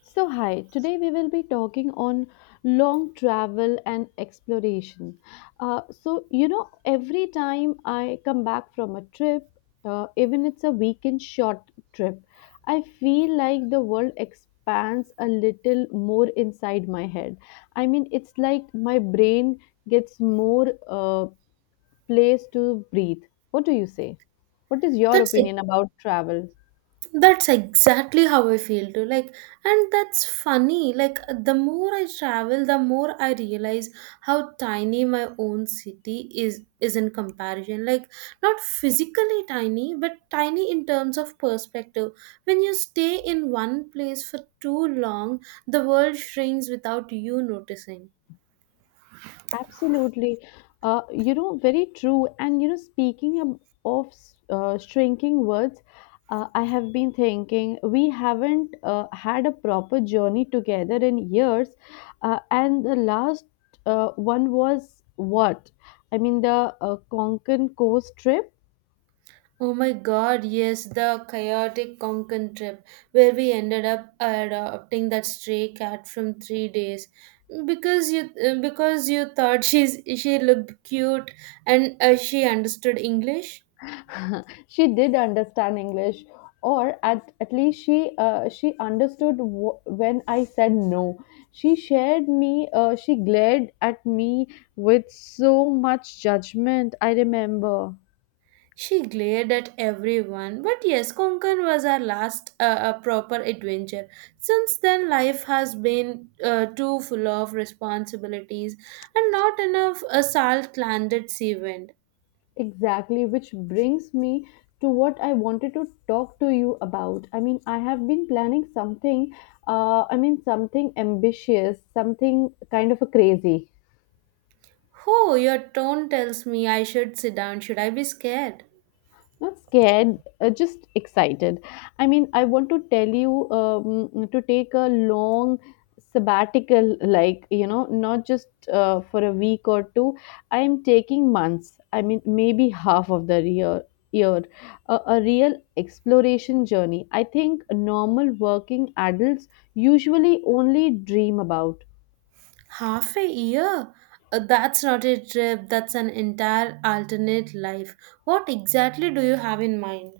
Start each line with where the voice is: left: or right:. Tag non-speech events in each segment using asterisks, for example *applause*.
left: So hi, today we will be talking on long travel and exploration. So every time I come back from a trip, even it's a weekend short trip, I feel like the world expands a little more inside my head. I mean, it's like my brain gets more, place to breathe. What do you say? What is your
right: That's it.
left: opinion about travel?
right: That's exactly how I feel too. And that's funny. The more I travel, the more I realize how tiny my own city is in comparison. Not physically tiny, but tiny in terms of perspective. When you stay in one place for too long, the world shrinks without you noticing.
left: Absolutely. Very true. And, speaking of shrinking words. I have been thinking we haven't, had a proper journey together in years. And the last, one was what? I mean, the, Konkan Coast trip.
right: Oh my god, yes, the chaotic Konkan trip where we ended up adopting that stray cat from 3 days because you thought *laughs* she looked cute and she understood English.
left: *laughs* She did understand English, or at least she, she understood when I said no. She shared me. She glared at me with so much judgment, I remember.
right: She glared at everyone. But yes, Konkan was our last proper adventure. Since then life has been too full of responsibilities and not enough a salt landed sea wind.
left: Exactly, which brings me to what I wanted to talk to you about. I mean, I have been planning something. I mean, something ambitious, something kind of a crazy.
right: Oh, your tone tells me I should sit down. Should I be scared?
left: Not scared, just excited. I mean, I want to tell you, to take a long sabbatical, like, not just, for a week or two. I am taking months. I mean, maybe half of the year, a real exploration journey I think normal working adults usually only dream about.
right: Half a year? That's not a trip, that's an entire alternate life. What exactly do you have in mind?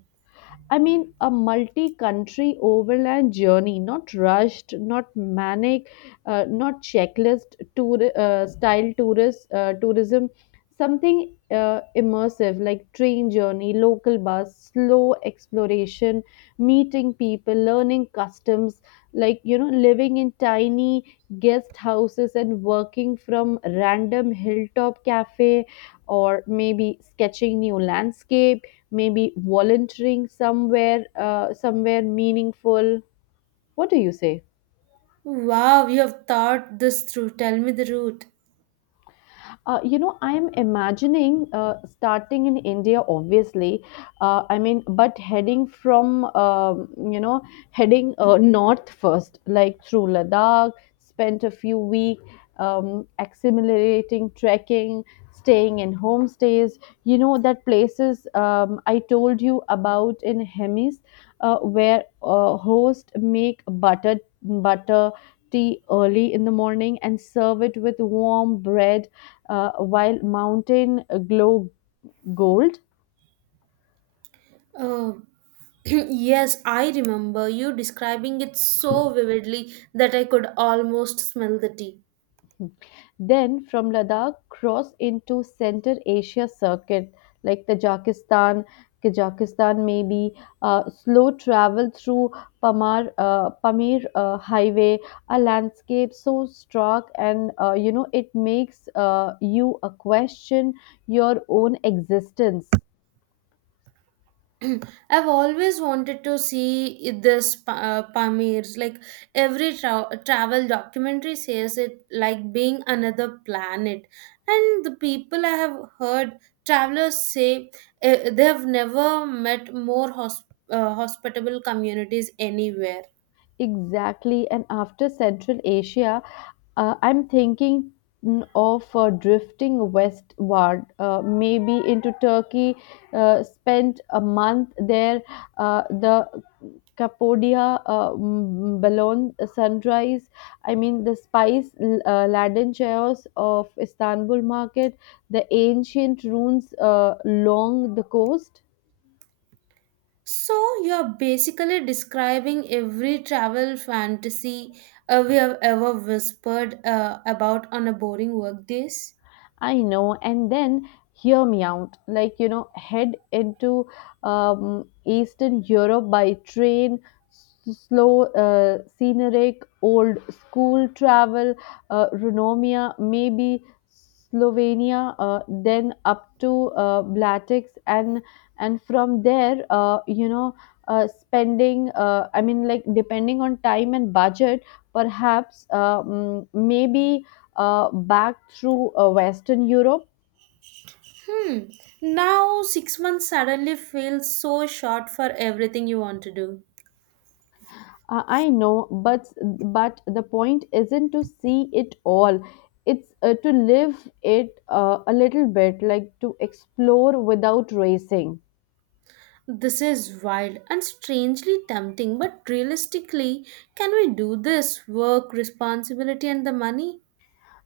left: I mean, a multi country overland journey, not rushed, not manic, not checklist tour, style tourist, tourism, something, immersive, like train journey, local bus, slow exploration, meeting people, learning customs, like, living in tiny guest houses and working from random hilltop cafe, or maybe sketching new landscape, maybe volunteering somewhere, somewhere meaningful. What do you say?
right: Wow, you have thought this through. Tell me the route.
left: I am imagining, starting in India, obviously. I mean, but heading from, heading, north first, like through Ladakh, spent a few weeks, assimilating, trekking, staying in homestays. That places, I told you about in Hemis, where, hosts make butter tea early in the morning and serve it with warm bread, while mountain glow gold.
right: Oh, *clears throat* yes, I remember you describing it so vividly that I could almost smell the tea.
left: Then from Ladakh, cross into Central Asia circuit like Tajikistan, Kazakhstan maybe, slow travel through Pamir, highway, a landscape so stark and, you know, it makes, you a question your own existence.
right: *clears throat* I've always wanted to see Pamirs. Like every travel documentary says it like being another planet. And the people I have heard travelers say they have never met more hospitable communities anywhere.
left: Exactly. And after Central Asia, I'm thinking, of, drifting westward, maybe into Turkey, spent a month there, the Cappadocia, Balon sunrise. I mean, the spice, laden chaos of Istanbul market, the ancient ruins, along the coast.
right: So you're basically describing every travel fantasy we have ever whispered about on a boring work days.
left: I know. And then hear me out. Like, head into, Eastern Europe by train, slow, scenic, old school travel, Runomia, maybe Slovenia, then up to, Blatix. And from there, spending, I mean, like, depending on time and budget, perhaps, maybe, back through, Western Europe.
right: Hmm. Now, 6 months suddenly feels so short for everything you want to do.
left: I know, but the point isn't to see it all. It's, to live it, a little bit, like to explore without racing.
right: This is wild and strangely tempting, but realistically, can we do this work, responsibility, and the money?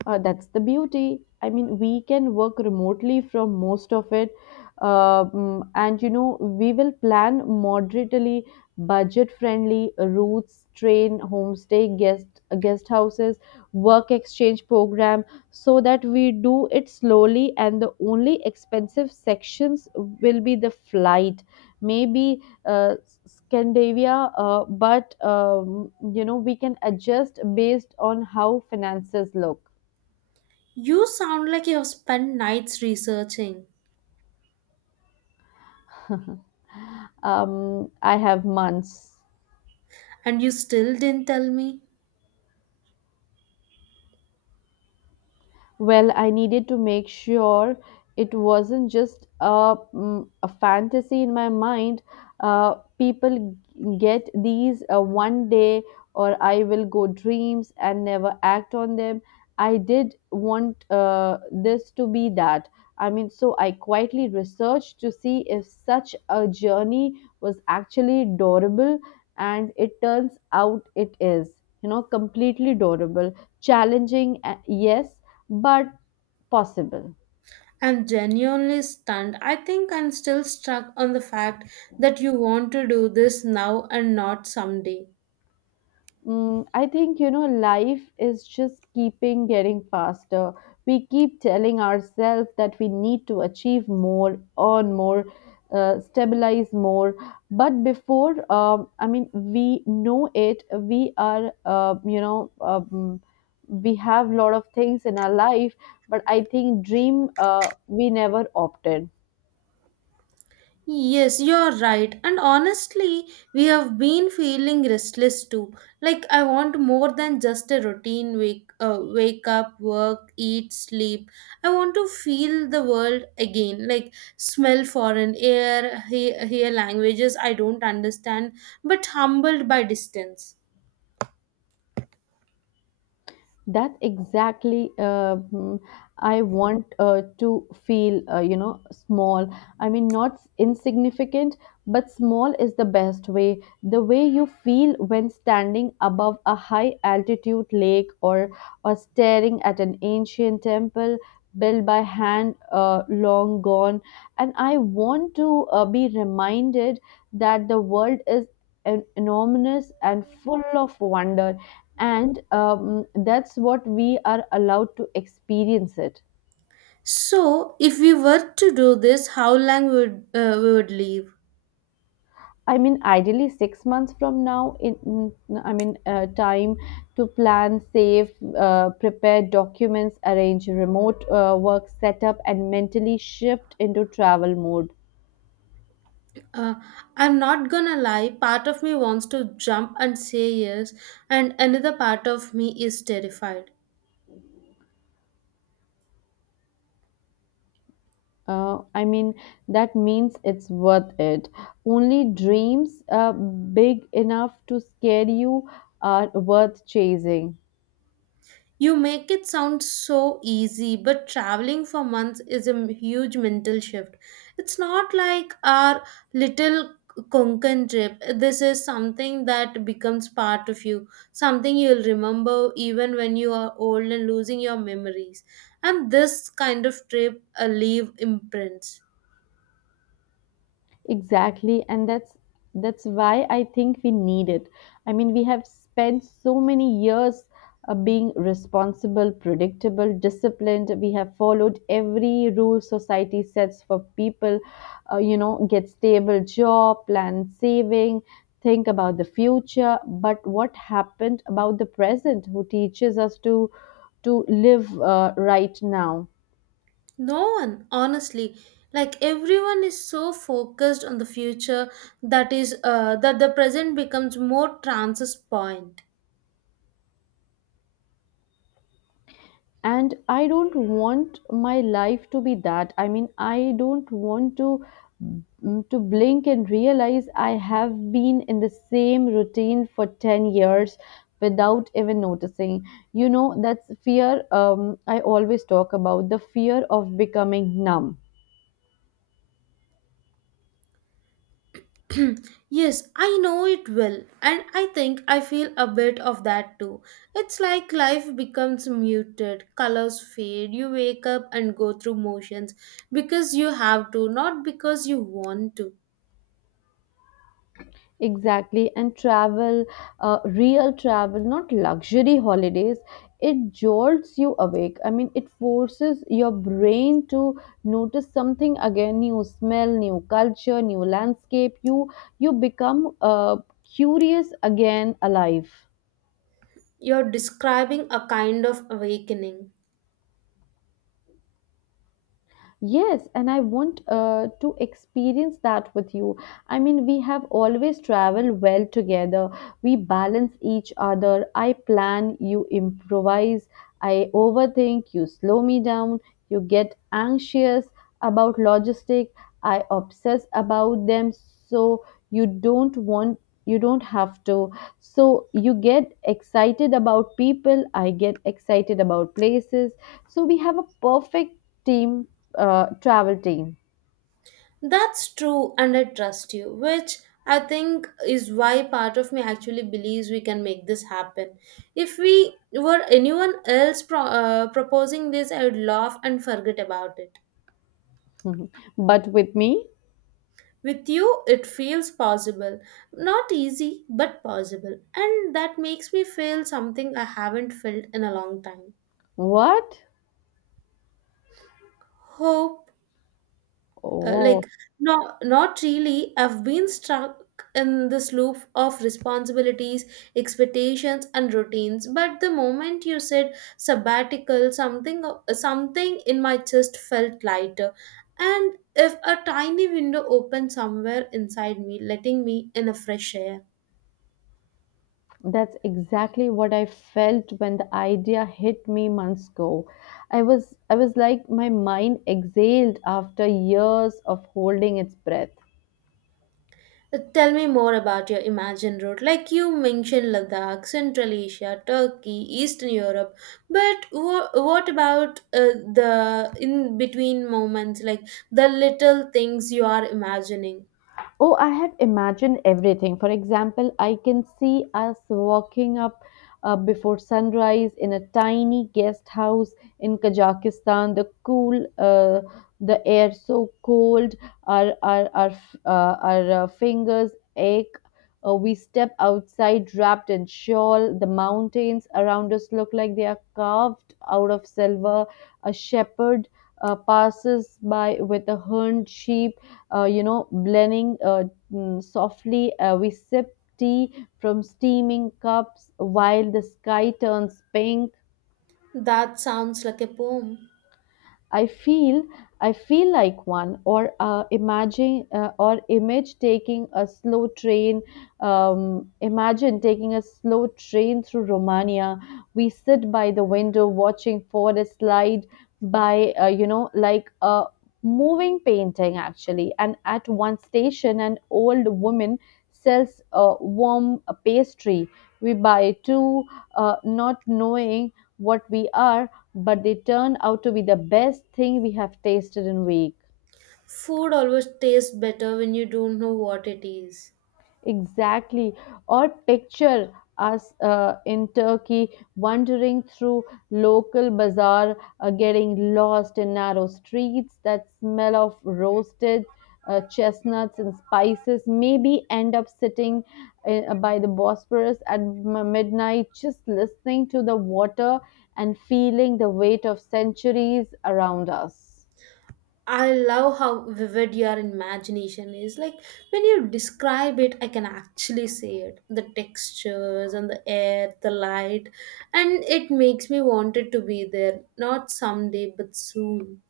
left: That's the beauty. I mean, we can work remotely from most of it. And we will plan moderately, budget friendly routes, train, homestay, guest houses, work exchange program, so that we do it slowly. And the only expensive sections will be the flight, maybe, Scandinavia, but, we can adjust based on how finances look.
right: You sound like you have spent nights researching,
left: *laughs* I have months.
right: and you still didn't tell me.
left: Well, I needed to make sure it wasn't just a fantasy in my mind. People get these, one day or I will go dreams and never act on them. I did want, this to be that. I mean, so I quietly researched to see if such a journey was actually adorable, and it turns out it is, completely adorable, challenging, yes, but possible.
right: I'm genuinely stunned. I think I'm still struck on the fact that you want to do this now and not someday.
left: I think, life is just keeping getting faster. We keep telling ourselves that we need to achieve more, earn more, stabilize more. But before, I mean, we know it, we are, we have a lot of things in our life, but I think dream, we never opted.
right: Yes, you're right. And honestly, we have been feeling restless too. Like I want more than just a routine wake up, work, eat, sleep. I want to feel the world again, like smell foreign air, hear languages I don't understand, but humbled by distance.
left: That exactly, I want, to feel, small. I mean, not insignificant, but small is the best way. The way you feel when standing above a high altitude lake, or staring at an ancient temple built by hand, long gone. And I want to, be reminded that the world is enormous and full of wonder, and, that's what we are allowed to experience it.
right: So, if we were to do this, how long would we would live?
left: I mean, ideally 6 months from now, time to plan, save, prepare documents, arrange remote, work setup, and mentally shift into travel mode.
right: Uh, I'm not gonna lie, part of me wants to jump and say yes, and another part of me is terrified.
left: I mean, that means it's worth it. Only dreams, big enough to scare you are worth chasing.
right: You make it sound so easy, but traveling for months is a huge mental shift. It's not like our little Konkan trip. This is something that becomes part of you, something you'll remember even when you are old and losing your memories. And this kind of trip leave imprints.
left: Exactly, and that's why I think we need it. I mean, we have spent so many years, being responsible, predictable, disciplined. We have followed every rule society sets for people. Get stable job, plan saving, think about the future. But what happened about the present? Who teaches us to live, right now?
right: No one, honestly. Like everyone is so focused on the future that the present becomes more transit point.
left: And I don't want my life to be that. I mean, I don't want to blink and realize I have been in the same routine for 10 years without even noticing. You know, that's fear. I always talk about the fear of becoming numb.
right: *clears throat* Yes, I know it well, and I think I feel a bit of that too. It's like life becomes muted, colors fade, you wake up and go through motions because you have to, not because you want to.
left: Exactly, and travel, real travel, not luxury holidays, it jolts you awake. I mean, it forces your brain to notice something again, new smell, new culture, new landscape. You become, curious again, alive.
right: You're describing a kind of awakening.
left: Yes, and I want, to experience that with you. I mean, we have always traveled well together. We balance each other. I plan, you improvise. I overthink, you slow me down. You get anxious about logistic. I obsess about them. So you don't want you don't have to, so you get excited about people, I get excited about places, so we have a perfect team, travel team.
right: That's true, and I trust you, which I think is why part of me actually believes we can make this happen. If we were anyone else proposing this, I would laugh and forget about it.
left: *laughs* But with me?
right: With you, it feels possible. Not easy, but possible. And that makes me feel something I haven't felt in a long time.
left: What?
right: Hope. uh,
left: Oh.
right: like not really, I've been stuck in this loop of responsibilities, expectations and routines, but the moment you said sabbatical, something in my chest felt lighter, and if a tiny window opened somewhere inside me letting me in a fresh air.
left: That's exactly what I felt when the idea hit me months ago. I was like my mind exhaled after years of holding its breath.
right: Tell me more about your imagined route. Like you mentioned Ladakh, Central Asia, Turkey, Eastern Europe, but what about the in between moments, like the little things you are imagining?
left: Oh, I have imagined everything. For example, I can see us walking up, before sunrise in a tiny guest house in Kazakhstan. The air so cold, our fingers ache. We step outside wrapped in shawl. The mountains around us look like they are carved out of silver. A shepherd, passes by with a horned sheep, blending, softly. We sip tea from steaming cups while the sky turns pink.
right: That sounds like a poem.
left: I feel I feel like one, or, imagine or image taking a slow train. Imagine taking a slow train through Romania. We sit by the window watching forest slide by, like a moving painting actually. And at one station, an old woman sells a warm pastry. We buy two, not knowing what we are, but they turn out to be the best thing we have tasted in week.
right: Food always tastes better when you don't know what it is.
left: Exactly. Or picture us, in Turkey wandering through local bazaar, getting lost in narrow streets that smell of roasted, chestnuts and spices, maybe end up sitting, by the Bosphorus at midnight, just listening to the water and feeling the weight of centuries around us.
right: I love how vivid your imagination is. Like when you describe it, I can actually see it. The textures and the air, the light, and it makes me want it to be there. Not someday, but soon.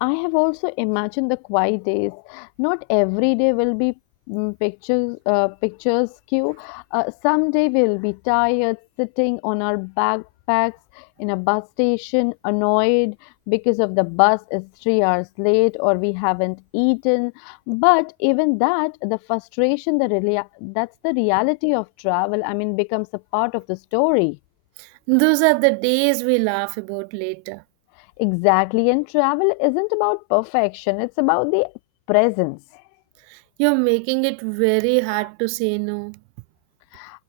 left: I have also imagined the quiet days. Not every day will be, pictures queue. Someday we'll be tired sitting on our backpacks in a bus station, annoyed because of the bus is 3 hours late or we haven't eaten. But even that, the frustration, the that's the reality of travel. I mean, becomes a part of the story.
right: Those are the days we laugh about later.
left: Exactly, and travel isn't about perfection. It's about the presence.
right: You're making it very hard to say no.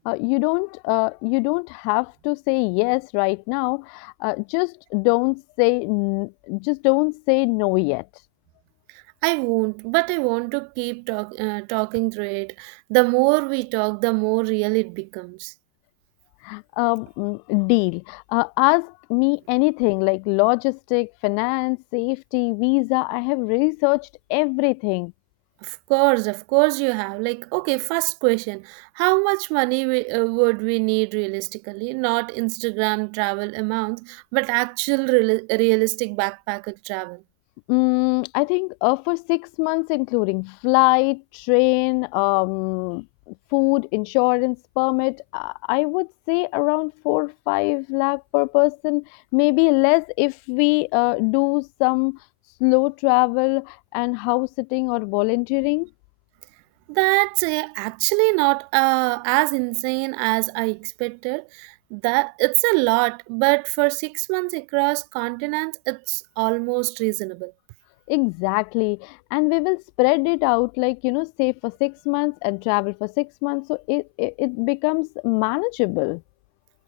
left: You don't have to say yes right now. Uh, just don't say n- just don't say no yet.
right: I won't, but I want to keep talking through it. The more we talk, the more real it becomes.
left: Deal. Ask me anything, like logistic, finance, safety, visa. I have researched everything.
right: Of course, you have. Like, okay, first question. How much money would we need realistically? Not Instagram travel amounts, but actual realistic backpacker travel.
left: I think, for 6 months, including flight, train, food, insurance, permit, I would say around 4-5 lakh per person, maybe less if we, do some slow travel and house sitting or volunteering.
right: That's actually not as insane as I expected. That it's a lot, but for 6 months across continents, it's almost reasonable.
left: Exactly, and we will spread it out, like, save for 6 months and travel for 6 months, so it becomes manageable.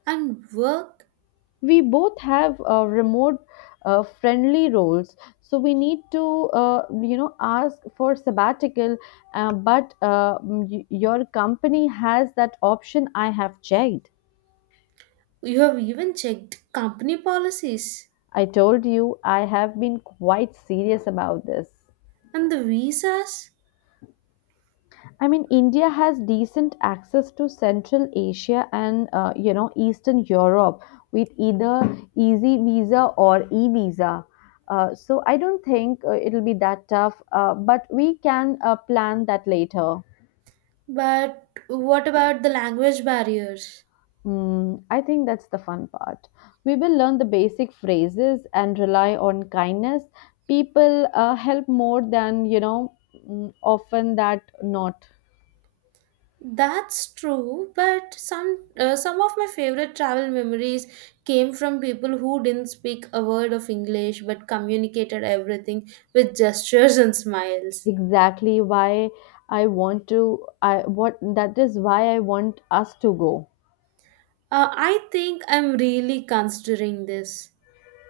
right: And work,
left: We both have remote friendly roles, so we need to ask for sabbatical, but your company has that option. I have checked.
right: you have even checked company policies
left: I told you I have been quite serious about this.
right: and the visas.
left: I mean, India has decent access to Central Asia and Eastern Europe, with either easy visa or e visa. So I don't think it'll be that tough. But we can plan that later.
right: But what about the language barriers?
left: I think that's the fun part. We will learn the basic phrases and rely on kindness. People help more than, often that not.
right: That's true, but some of my favorite travel memories came from people who didn't speak a word of English but communicated everything with gestures and smiles.
left: Exactly why I want to I what that is why I want us to go.
right: I think I'm really considering this.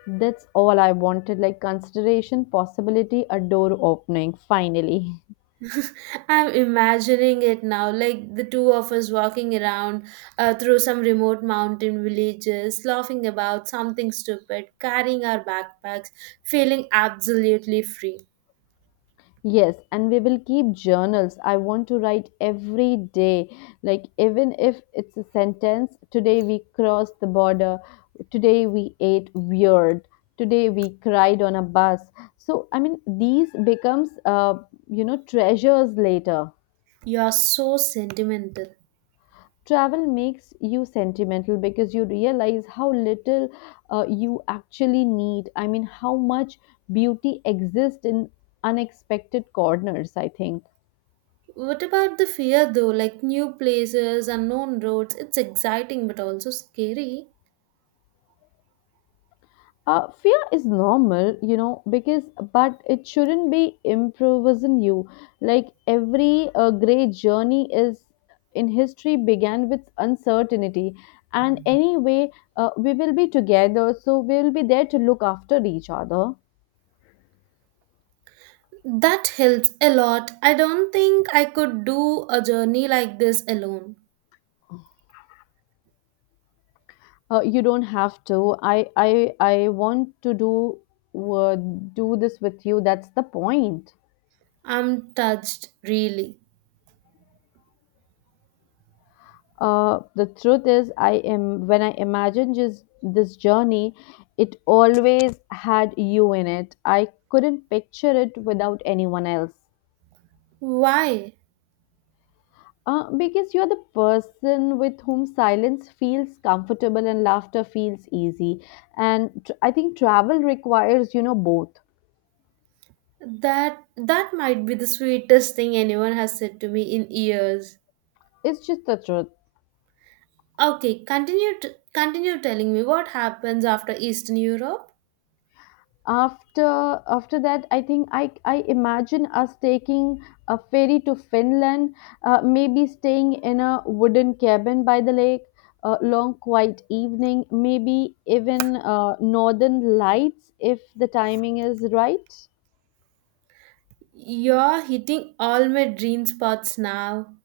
left: That's all I wanted, like consideration, possibility, a door opening finally. *laughs*
right: I'm imagining it now, like the two of us walking around through some remote mountain villages, laughing about something stupid, carrying our backpacks, feeling absolutely free.
left: Yes, and we will keep journals. I want to write every day. Like even if it's a sentence, today we crossed the border, today we ate weird, today we cried on a bus. So I mean these becomes treasures later.
right: You're so sentimental.
left: Travel makes you sentimental because you realize how little you actually need. I mean, how much beauty exists in unexpected corners, I think.
right: What about the fear though? Like new places, unknown roads, it's exciting but also scary.
left: Fear is normal, you know, because but it shouldn't be improvising you. Like every great journey is in history began with uncertainty, and anyway, we will be together, so we will be there to look after each other.
right: That helps a lot. I don't think I could do a journey like this alone.
left: You don't have to. I want to do do this with you. That's the point.
right: I'm touched, really.
left: The truth is, I am when I imagine just this journey, it always had you in it. I couldn't picture it without anyone else.
right: Why?
left: Because you're the person with whom silence feels comfortable and laughter feels easy, and I think travel requires, you know, both.
right: That that might be the sweetest thing anyone has said to me in years.
left: It's just the truth.
right: Okay, continue telling me what happens after Eastern Europe.
left: After that, I think I imagine us taking a ferry to Finland, maybe staying in a wooden cabin by the lake, a long quiet evening, maybe even northern lights if the timing is right.
right: You're hitting all my dream spots now.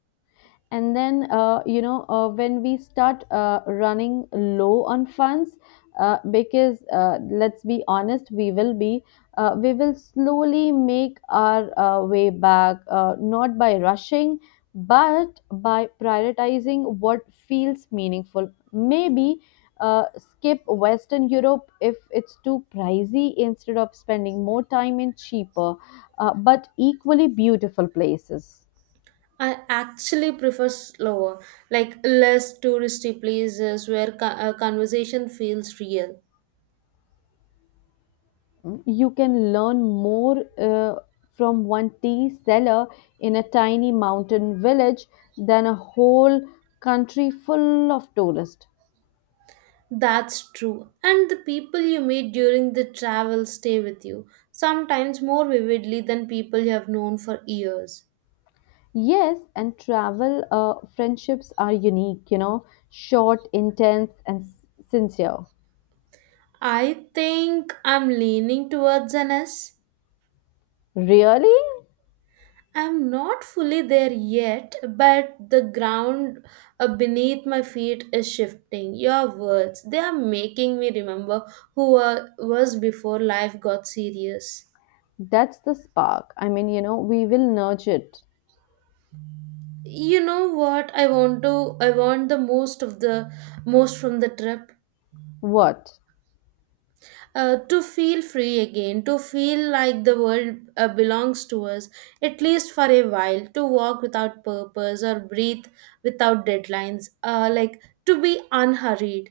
left: And then when we start running low on funds, because let's be honest, we will be we will slowly make our way back, not by rushing but by prioritizing what feels meaningful. Maybe skip Western Europe if it's too pricey, instead of spending more time in cheaper but equally beautiful places.
right: I actually prefer slower, like less touristy places where conversation feels real.
left: You can learn more from one tea seller in a tiny mountain village than a whole country full of tourists.
right: That's true. And the people you meet during the travel stay with you, sometimes more vividly than people you have known for years.
left: Yes, and travel friendships are unique, you know, short, intense, and sincere.
right: I think I'm leaning towards an S.
left: Really?
right: I'm not fully there yet, but the ground beneath my feet is shifting. Your words, they are making me remember who I was before life got serious.
left: That's the spark. I mean, you know, we will nurture it.
right: You know what I want the most from the trip.
left: What?
right: To feel free again, to feel like the world belongs to us, at least for a while, to walk without purpose or breathe without deadlines, like to be unhurried.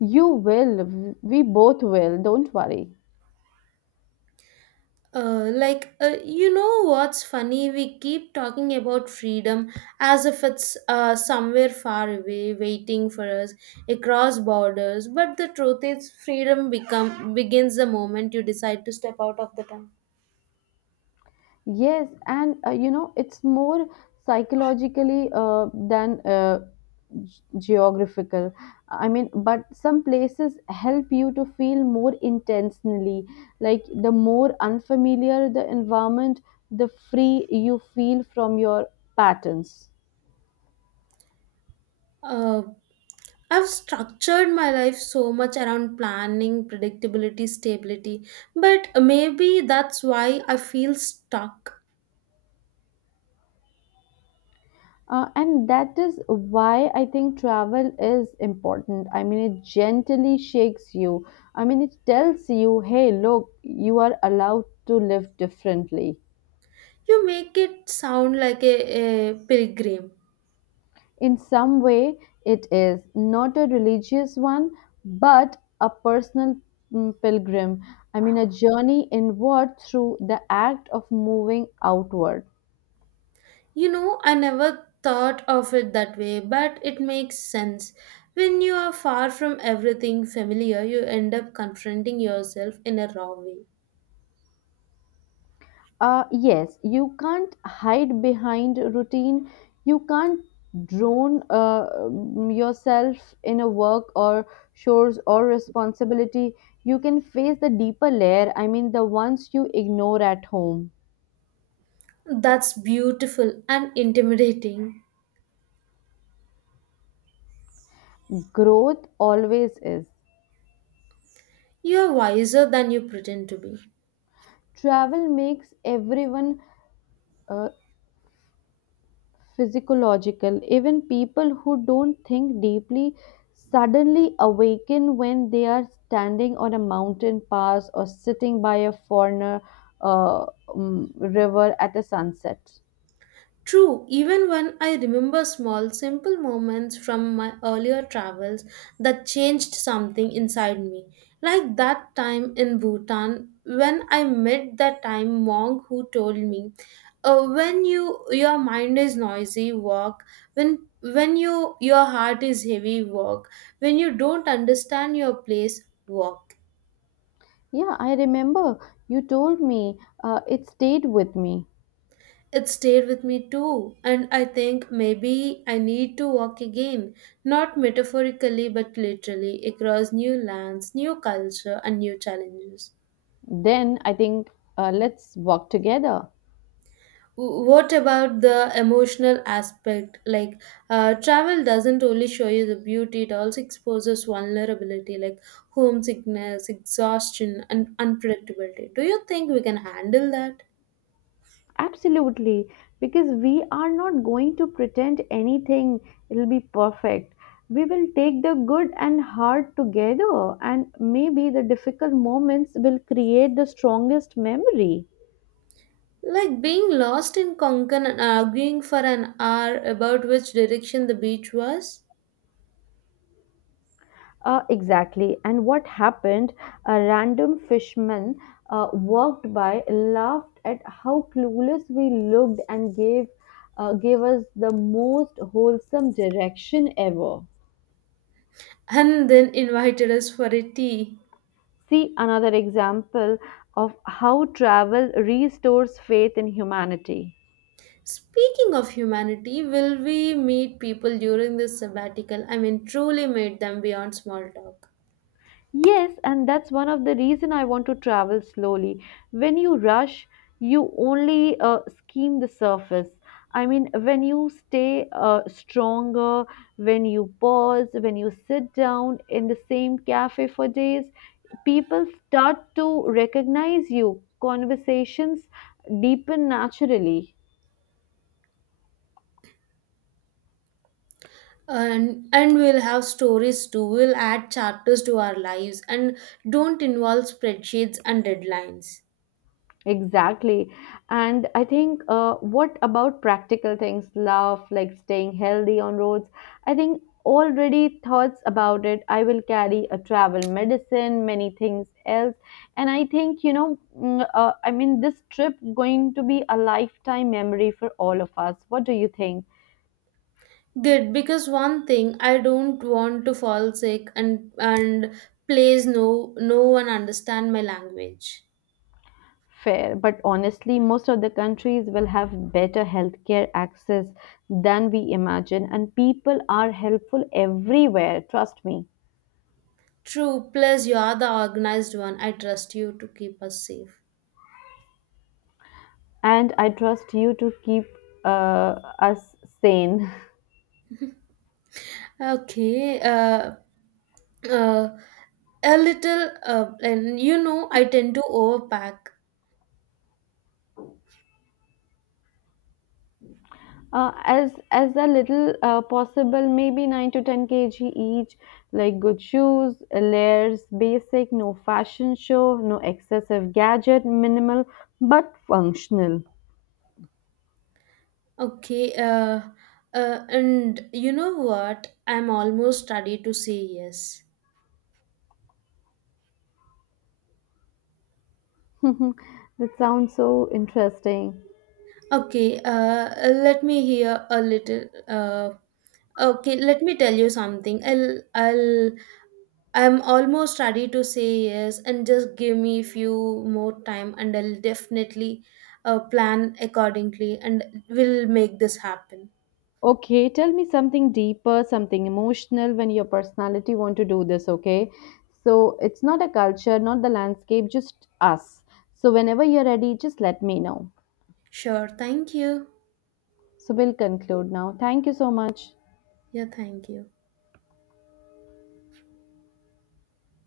left: You will. We both will. Don't worry.
right: You know what's funny? We keep talking about freedom as if it's somewhere far away, waiting for us across borders. But the truth is, freedom become begins the moment you decide to step out of the town.
left: Yes, and it's more psychologically than geographical. I mean, but some places help you to feel more intentionally. Like the more unfamiliar the environment, the free you feel from your patterns.
right: Uh, I've structured my life so much around planning, predictability, stability, but maybe that's why I feel stuck.
left: And that is why I think travel is important. I mean, it gently shakes you. I mean, it tells you, hey, look, you are allowed to live differently.
right: You make it sound like a pilgrim.
left: In some way, it is not a religious one, but a personal pilgrim. I mean, a journey inward through the act of moving outward.
right: You know, I never thought of it that way, but it makes sense. When you are far from everything familiar, you end up confronting yourself in a raw way.
left: Yes, you can't hide behind routine. You can't drown yourself in a work or chores or responsibility. You can face the deeper layer, I mean, the ones you ignore at home.
right: That's beautiful and intimidating.
left: Growth always is.
right: You are wiser than you pretend to be.
left: Travel makes everyone uh, physiological. Even people who don't think deeply suddenly awaken when they are standing on a mountain pass or sitting by a foreigner uh, river at a sunset.
right: True, even when I remember small, simple moments from my earlier travels that changed something inside me. Like that time in Bhutan when I met that time monk who told me, when your mind is noisy, walk. When your heart is heavy, walk. When you don't understand your place, walk.
left: Yeah, I remember you told me, it stayed with me.
right: It stayed with me too, and I think maybe I need to walk again, not metaphorically but literally, across new lands, new culture, and new challenges.
left: Then I think let's walk together.
right: What about the emotional aspect? Travel doesn't only show you the beauty, it also exposes vulnerability, like homesickness, exhaustion, and unpredictability. Do you think we can handle that?
left: Absolutely, because we are not going to pretend anything it will be perfect. We will take the good and hard together, and maybe the difficult moments will create the strongest memory.
right: Like being lost in Konkan and arguing for an hour about which direction the beach was,
left: Exactly. And what happened? A random fishman walked by, laughed at how clueless we looked, and gave gave us the most wholesome direction ever.
right: and then invited us for a tea.
left: See another example of how travel restores faith in humanity.
right: Speaking of humanity, will we meet people during this sabbatical? I mean, truly meet them beyond small talk.
left: Yes, and that's one of the reason I want to travel slowly. When you rush, you only skim the surface. I mean, when you stay stronger, when you pause, when you sit down in the same cafe for days, people start to recognize you. Conversations deepen naturally.
right: And we'll have stories too. We'll add chapters to our lives and don't involve spreadsheets and deadlines.
left: Exactly. And I think, what about practical things, love, like staying healthy on roads? I think already thoughts about it. I will carry a travel medicine, many things else. And I think, you know, I mean, this trip going to be a lifetime memory for all of us. What do you think?
right: Good, because one thing I don't want to fall sick and please no one understand my language.
left: Fair, but honestly, most of the countries will have better healthcare access than we imagine, and people are helpful everywhere. Trust me.
right: True, plus you are the organized one. I trust you to keep us safe.
left: And I trust you to keep us sane. *laughs*
right: Okay, uh, a little and you know I tend to overpack.
left: As a little possible, maybe 9 to 10 kg each. Like good shoes, layers, basic, no fashion show, no excessive gadget, minimal but functional.
right: Okay, and you know what? I'm almost ready to say yes.
left: *laughs* That sounds so interesting.
right: Okay, let me hear a little uh, okay, let me tell you something. I'm almost ready to say yes and just give me few more time and I'll definitely plan accordingly and we'll make this happen.
left: Okay, tell me something deeper, something emotional when your personality want to do this, okay? So it's not a culture, not the landscape, just us. So whenever you're ready, just let me know.
right: Sure, thank you.
left: So we'll conclude now. Thank you so much.
right: Yeah, thank you.